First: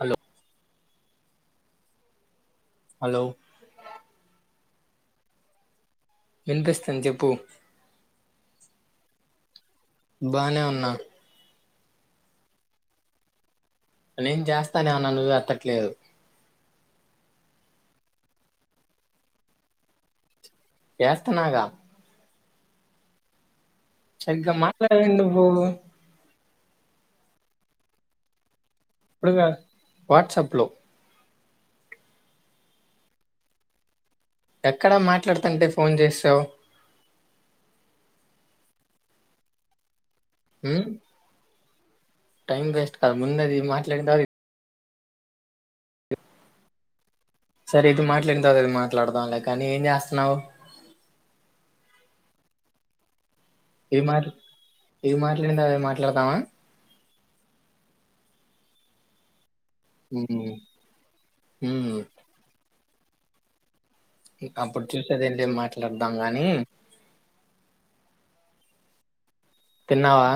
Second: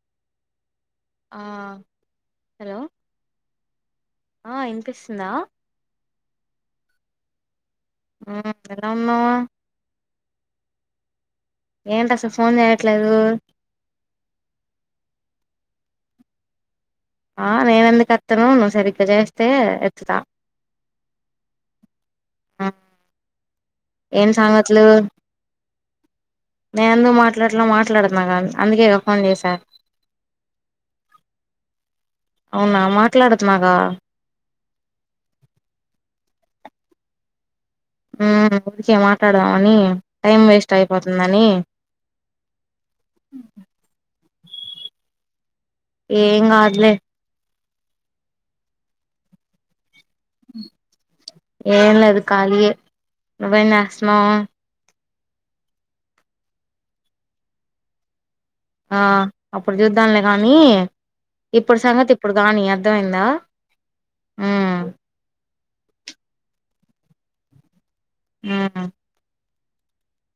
Hello ఆ hello ఆఁ ఇనిపిస్తుందా? ఇనిపిస్తుంది చెప్పు. మ్మ్ ఏలా ఉన్నావు బానే ఉన్నా. ఏంటి అసలు ఫోన్ చేయట్లేదు? నేను చేస్తానే వున్న నువే ఎత్తట్లేదు. ఆఁ నేను ఎందుకు ఎత్తను నువు సరిగ్గా చేస్తే ఎత్తుతా. చేస్తనగా ఆఁ చక్కగా మాట్లాడవేంటి నువ్వూ? నేను ఎందుకు మాట్లాడట్లే మాట్లాడుతున్నాగా అందుకే గా ఫోన్ ఇప్పుడుగా చేసా వాట్సాప్ లో అవునా మాట్లాడుతున్నగా ఎక్కడా మాట్లాడుతంటే ఫోన్ చేసావు ఉమ్ అందుకే మాట్లాదామని టైం వేస్ట్ అయిపోతుందని టైమ్ వేస్ట్ కాదు ముందది మాట్లాడిన త ఏం గాదులే సరే ఇది మాట్లాడిన తర్వాత అది మాట్లాడదాం లే కానీ ఏం చేస్తున్నావు ఏం లేదు కాళీ ఏ నువ్వెం ఇది మాట్ చేస్తున్నావ్ ఇది మాట్లాడిందా అది మాట్లాదామ ఆ అప్పుడు చూద్దానులే ఉమ్ గానీ ఇప్పుడు ఉమ్ సంగతి ఇప్పుడు గానీ అ అర్థమయిందా అప్పుడు చూసేదెం లేదు మాట్లాడదాం గాని ఉమ్ తిన్నావా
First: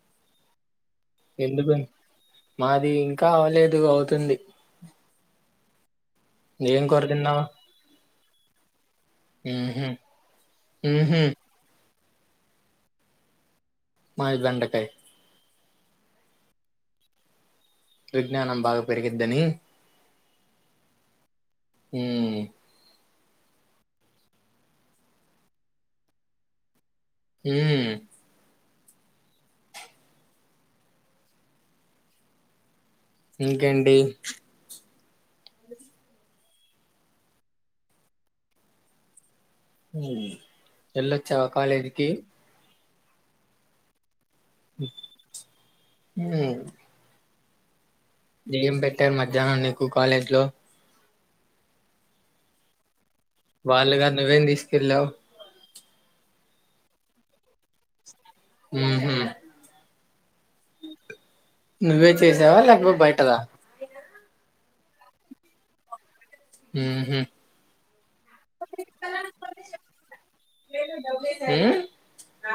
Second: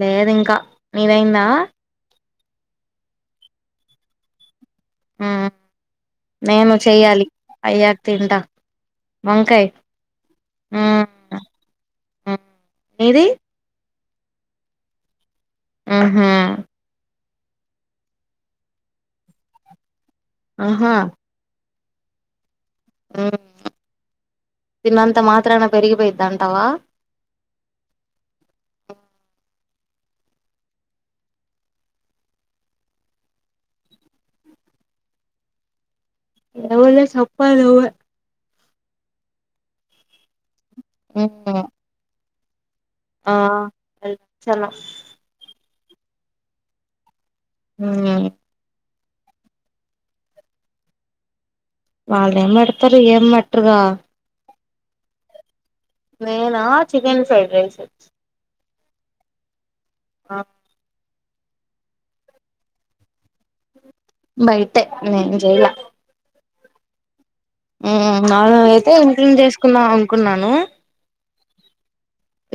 లేదింకా నీదయిందా ఎందుకు మాది ఇంకా అవలేదు అవుతుంది ఆ నేను ఏం కూర చెయ్యాలి తిన్నావ్ అయ్యాక తింట వంకాయ ఊహు ఊహు ఉమ్ నీది మాది బెండకాయి హుహు విజ్ఞానం బాగా పెరిగిద్దని ఆహా ఉమ్ ఉమ్ తినంతా మాత్రాన పెరిగిపోయిద్ది అంటావా ఉమ్ ఇంకేంటి ఏమీలే చెప్పాలి నువ్వే ఉమ్ వెళ్ళొచ్చావా మ్మ్ కాలేజీ కి ఆ వెళ్ళొచ్చాను ఉమ్ ఉమ్ టే మధ్యాహ్నం నీకు కాలేజ్లో వాళ్ళేం పెడతరు ఏం పెట్టారుగా వెళ్ళావ్ నేనా చికెన్ ఫ్రైడ్ రైస్ హు హు ఆ నువ్వే చేసావా లేకపో బయటదా బయటే నేన్ చేయాలా హు హు మాములుగా అయితే ఇంట్లోనే చేసుకుందాం అనుకున్నాను ఉమ్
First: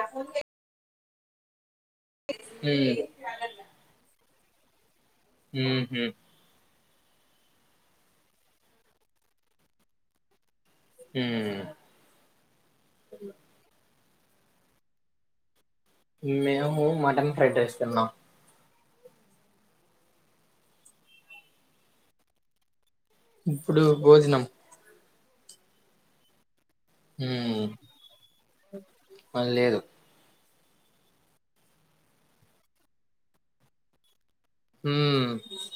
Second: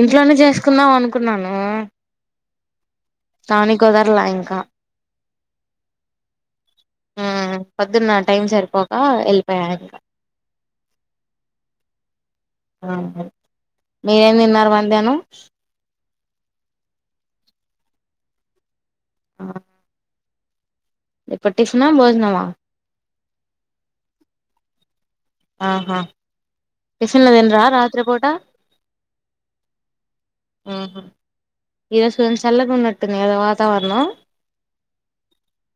ఇంట్లోనే చేసుకుందాం అనుకున్నాను మ్ కానీ కుదరలా ఇ కా హు హు ఉమ్ పొద్దున్న టైం సరిపోక వెళ్ళిపోయా ఇంకా ఉమ్ మీరేం తిన్నారు మధ్యాన్నం మేము మటన్ ఫ్రైడ్ రైస్ తిన్నాం ఆ ఇప్పుడు టిఫినా బోజనమా ఇప్పుడు బోజనం ఆహా టిఫిన్లు తిన్రా రాత్రి పూట పన్ లేదు ఉహు ఈ రోజు కోన్ చల్లగా ఉన్నట్టుంది కదా వాతావరణం ఉమ్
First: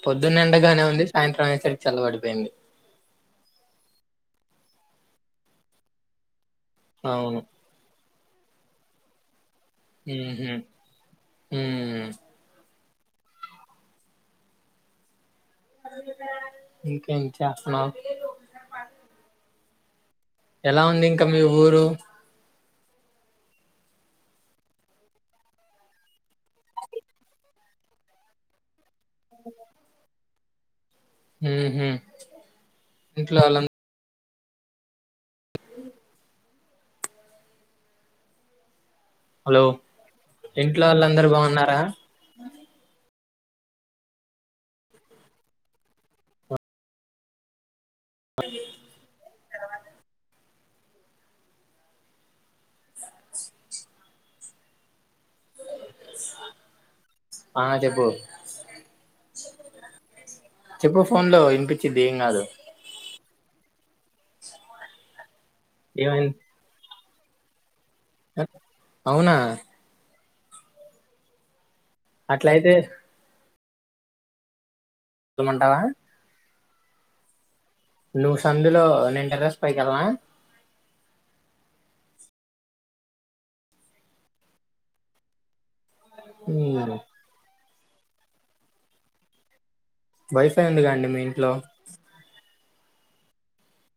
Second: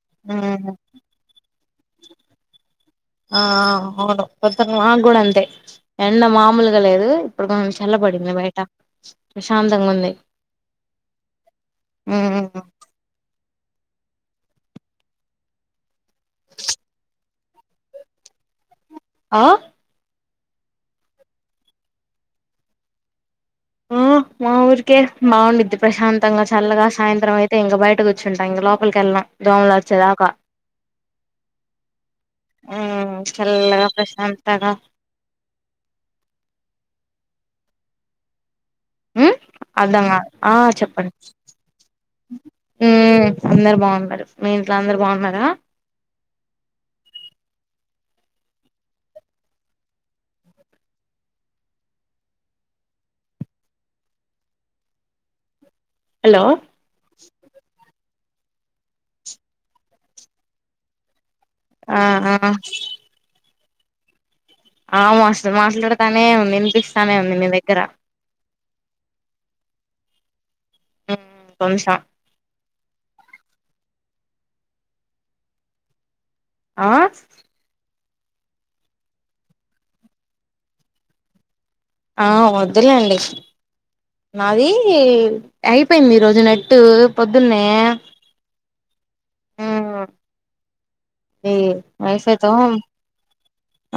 పొద్దున్న ఎండగానే ఉంది సాయంత్రం అయేసరికి చల్లవడిపోయింది ఆ అవును పొద్దున్న మాక్ గూడ అంతే ఎండ మాముల్ లేదు అవును ఇప్పుడు కొంచెం చల్లబడింది బయట ప్రశాంతంగా ఉంది ఉహు హ్మ్ ఉమ్ ఉ ఇంకేం చాస్తున్నావ్ ఆ ఎలా ఉంది ఇంకా మీ ఊరు ఊ మా ఊరికే బా ఉండుద్ది ప్రశాంతంగా చల్లగా సాయంత్రం అయితే ఇంక బయట కూచుంట ఇంక లోప్ పల్ కెల్లను దోమలు వచ్చే దాక ఉహు ఉమ్ ఇంట్లో వాళ్ళం చల్లగా ప్రశాంత్ తగా ఉమ్ హలో అర్ధం గాలే ఆ ఇంట్లో చెప్పండి వాళ్ళందరు బాగున్నారా ఉమ్ అందరు బాగున్నరు మీ ఇంట్లో అందరు బాగున్నరా వా హలో ఆ చెప్పూ చెప్పు ఫోన్ లో ఇ ఆ ఇన్పించిద్ది ఏం ఆ గాదు ఆ మస్తు మాట్లాడుతానే ఏమైంది ఉంది ఇనిపిస్తానే ఉంది మీ దగ్గర [unintelligible] అవునా ఉమ్ కొన్షా అట్లయితే డు మంటావా ఆ నువ్వు సందులో నేన్ టెర్రస్ పైకెళ్ళన ఆ వద్దు లేండి నాది అయి పోయింది ఈ రోజు నెట్టు హ్మ్ పొద్దున్నే ఉమ్ వైఫై ఉందిగా అండి మీ ఇంట్లో ఈ వైఫైతో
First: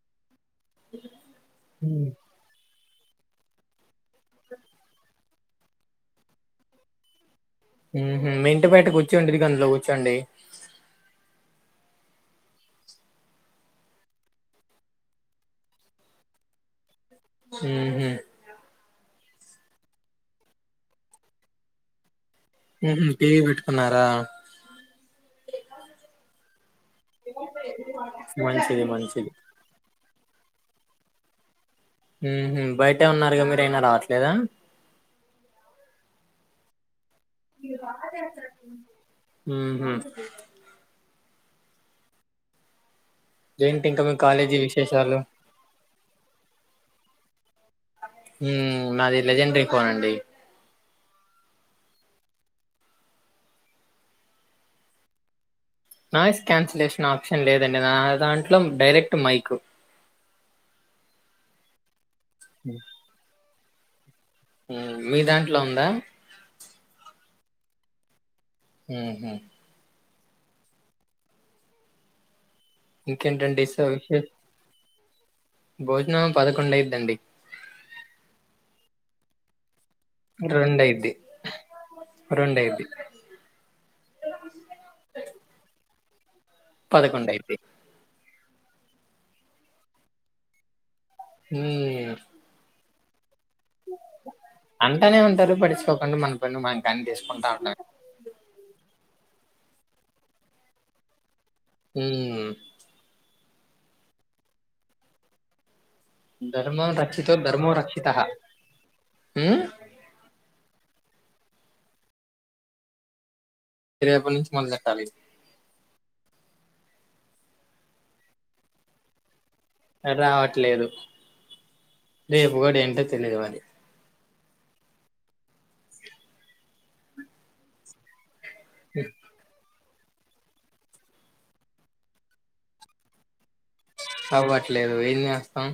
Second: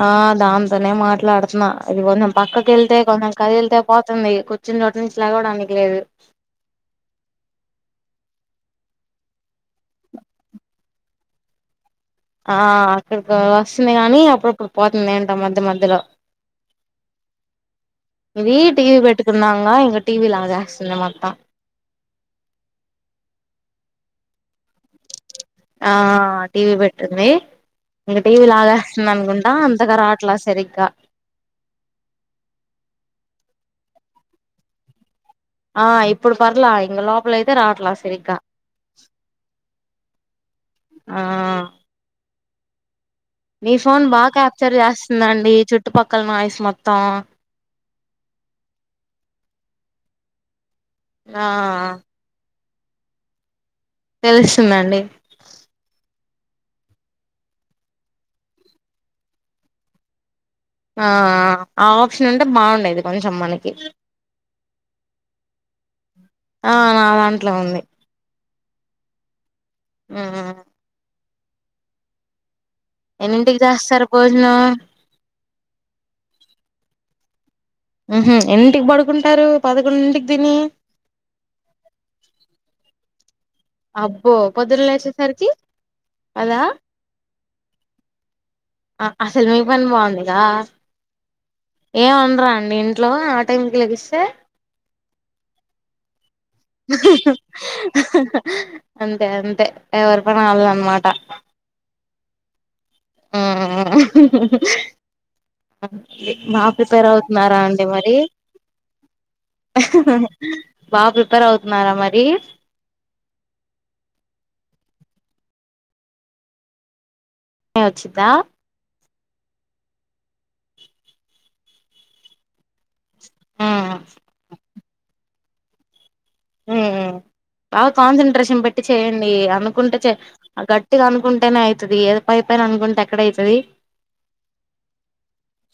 ఆ దాంతోనే మాట్లాడుతున్న ఇదిగో నా పక్కక్ కెళ్తే కొంచెం కదిల్తే పోతుంది కూర్చున్ చోటు నుంచి లాగవడానికి లేదు ఉహు మీ ఇంటి బయట కూర్చోండి ఇవి గందులో కూర్చోండి ఆ అక్కడికి వస్తుంది కానీ అప్పుడప్పుడు పోతుంది ఏంటో మధ్య మధ్యలో ఇది ఉహూ టీవీ పెట్టుకున్నంగా ఇంగ టీవీ లాగా అస్తుంది మొత్తం ఉహు టీవీ పెట్టుకున్నారా ఆ టీవీ పెట్ ఉంది. ఇంగ టీవీ లాగా మంచిది అస్తుంది మంచిది అనుకుంటా అంతగా రావట్ ట్ల సరిగ్గా ఉహు బయటే ఉన్నారుగా మీరు అయినా రావట్లేదా ఆ ఇప్పుడు పర్ల ఇంగ లో హ్మ్ హు ఆఁ నీ ఏంటి ఇంకా ఫోన్ మీ బాగ కాలేజీ క్యాప్చర్ విశేషాలు చేస్తుందండి చుట్టు పక్కల నాయిస్ మొత్తం. హ్మ్ నాది లెజెండ్రి ఫోన్ అండి ఆఁ తెలుస్తుందండి నాయిస్ క్యాన్సిలేషన్ ఆప్షన్ లేదండి నా దాంట్లో డైరెక్ట్ మైకు ఆ ఆప్షన్ ఉంటే బాగుండేది కొంచెం మనకి ఉమ్ మీ దాంట్లో ఉందా ఆ నా దాంట్లో ఉంది ఉహు ఆ ఎన్నింటికి ఇంకేంటండి సో చేస్తారు విశేష భోజనం భోజనం పదకొండ అయిందండి ఉహు అన్నింటికి పడుకుంటారు పద రెండైది రెండఐది అబ్బో పొదురల వసే సరికి అదా పదకొండయిది అసలు మీ పని బాగుందిగా ఏ ఉమ్ ఉండరా అండి ఇంట్లో టైంకి లెగిస్తే అంటానే ఉంటారు పడిచుకోకుండా మన పని మనం కని చేసుకుంటా ఉంటాం అంతే అం తే ఎవరి పని వాళ్ళది అనమాటా హ ఆ బా ధర్మం ప్రిపేర్ రక్షితో అవుతున్నారా ధర్మో అండి రక్షిత మరి ఉమ్ బాగా ప్రిపేర్ అవుతున్నారా మరి రేపనుంది మొదలెట్టాలి ఏ వచితా రావట్లేదు రేపు కూడా ఏంటో తెలియదు మరి ఉమ్ ఉమ్ బాగా కాన్సన్ంట్రేషన్ పెట్టి చేయండి అందు నుకుంటే గట్టిగా అనుకుంటేనే అవుతుది ఏద పైపోయిన అనుకుంటే ఎక్కడ అవుతుది చవ్వట్లేదు ఏన్ని చేస్తాం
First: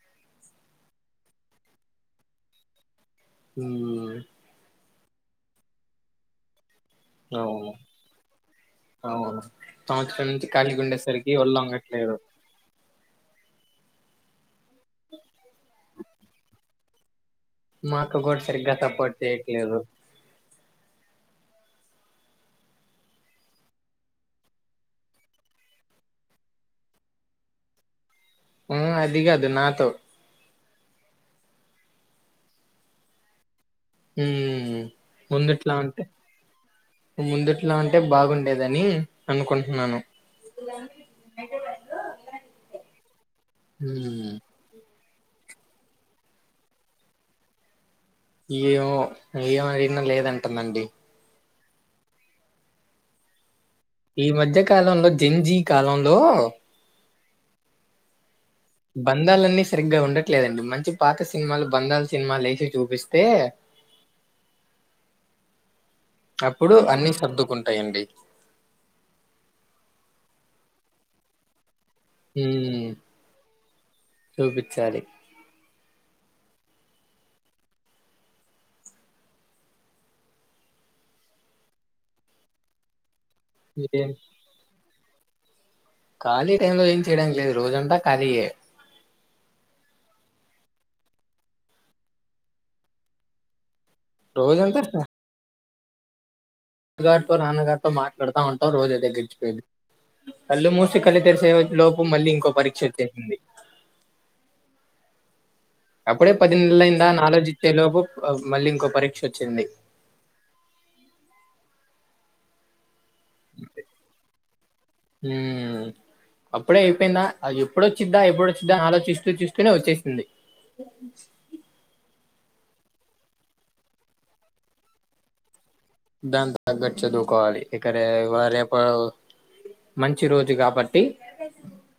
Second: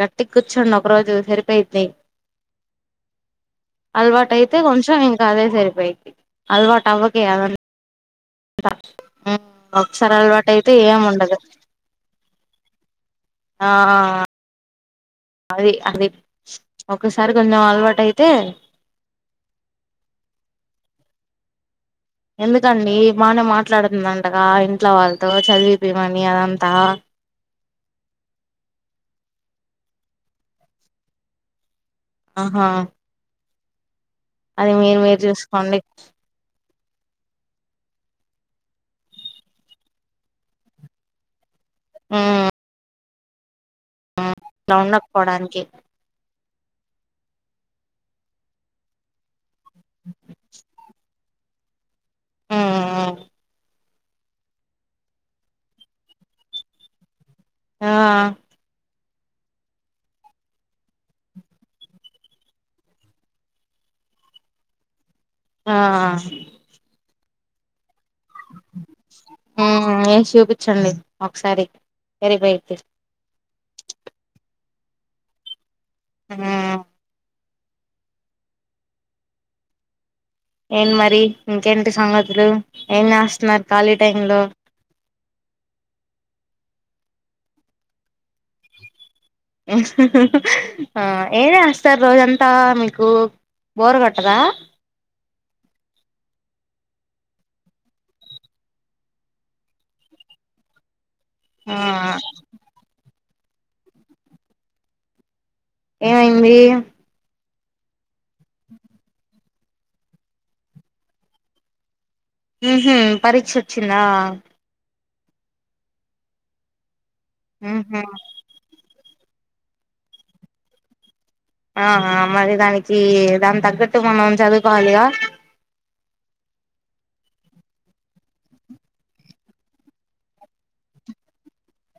గట్టికూర్చోండి ఒక రోజు సరిపోయిద్యి ఉమ్ అలవాటు అయితే కొంచెం ఇంకా అదే సరిపోయిది అలవాటు అవ్వకయాదండి అవును ఆ ఉ అవును ఒకసారి సంవత్సరం నుంచి అలవాటు అయితే ఖాళీగా ఏమి ఉండేసరికి ఉండదు ఒళ్ళు వంగట్లేదు ఆ అది అది ఒకస సార్ కొజ అల్వాట మా అక్క అయితే కూడా సరిగ్గా సపోర్ట్ చేయట్లేదు ఎందుకండి బానే మాట్లాడుతుందింటగా ఇంట్లో వాళ్ళతో చదివిపోమని అదంతా ఉమ్ అదికదు నాతో ఆహా ఉ అది మీరు మీరు ముందుట్లా చూసుకోండి అంటే ముందుట్లా అంటే బాగుండేదని అనుకుంటున్నాను ఆ ఉమ్ పోడానికి ఏమో ఏమడిగినా లేదంటుందండి ఉమ్ ఈ మధ్య కాలంలో జింజి కాలంలో ఆ బంధాలన్నీ సరిగ్గా ఉండట్లేదండి మంచి పాత సినిమాలు బంధాలు సినిమాలు వేసి చూపిస్తే ఆ అప్పుడు అన్ని సర్దుకుంటాయండి ఆ ఏసి చూపించండి ఒకసారి ఎరపోయితే [unintelligible] చూపించాలి. హ్మ్! ఏం మరి! ఇంకేంటి సంగతులు ఏం చేస్తున్నారు? ఖాళీ ఏం టైంలో. ఖాళీ టై లో ఏం చేయడానికి లేదు రోజుంతా ఖాళీయే. హ హా! ఏంజేస్తారు రోజంతా? మీరు బోరుకొట్టదా? రోజంతా [unintelligible] నాన్నగారితో మాట్లాడుతా ఉంటాం రోజు ఇలా గడచిపోయింది కళ్ళు మూసి కళ్ళు తెరిసి ఆ వచ్చేలోపు మళ్ళీ ఇంకో పరీక్ష వచ్చేసింది. అప్పుడే ఏమైంది పది నెలలు అయిందా అని ఆలోచిచేలోపు మళ్లీ ఇంకో పరీక్షలు. చెన్నడి [unintelligible] హు, హూ! పరీక్ష వచ్చిందా? మ్! అప్పుడే అయిపోయిందా? ఉహు ఎప్పుడొచ్చిందా? ఎప్పుడొచ్చిందాని ఆలోచిస్తు ఆలోచిస్తూనే వచ్చేసింది. ఆ మరి దానికి దాని తగ్గట్టు మనం చదువుకోవాలిగా. దాని తగ్గట్ చదువుకోవాలి ఇకరే వ రేపు మంచి రోజు కాబట్టి.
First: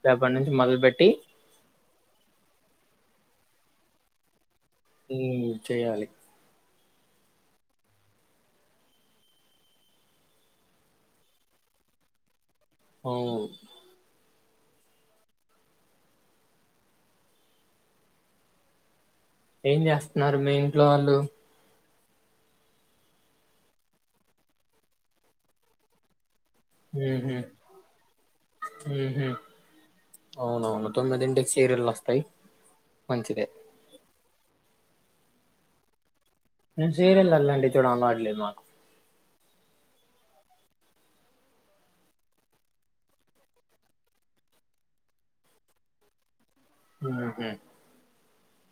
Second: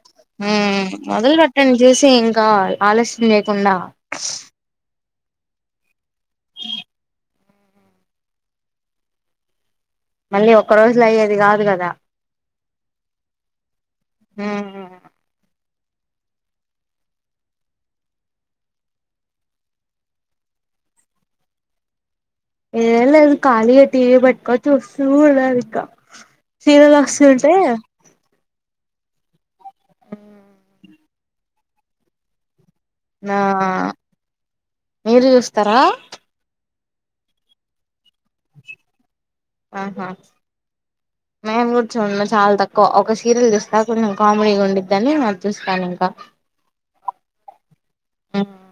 రేపటి నుంచి మ్ మొదలుపెట్టి మొదలుపెట్టండి. చూసి ఇంకా ఆలస్యం లేయకుండా? చేయాలి. ఇ [unintelligible] అన్నీ ఒక్క రోజులో అయ్యేది కాదు కదా. అవును. మ్! ఇంక ఏంచేస్తున్నారు? మీ ఇంట్లో వాళ్ళు. ఏ లే ఖాళీ గా టివి పెట్టుకుని చూస్తున్నాను ఇంక సీరియల్ వస్తుంటే. హు హూ! అవునవును, తొమ్మిదింటికి సీరియల్ వస్తాయి. ఆ మంచిదే మీరు చూస్తారా? నేను సీరియల్ అట్లాంటివి చూడ అలవాట్లేదు మాకు. ఆహా! మేము కూడా చాలా తక్కువ ఒక సీరియల్ చూస్తా కొంచెం కామెడీగా ఉందని చూస్తాను. కా [unintelligible] హ్మ్ హు! ఉమ్ [unintelligible]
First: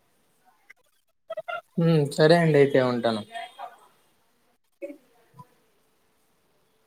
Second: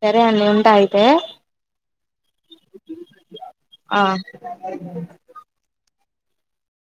సరే అండి ఉంటా. అంటే? ఉమ్ సరే అండి అయితే ఉంటాను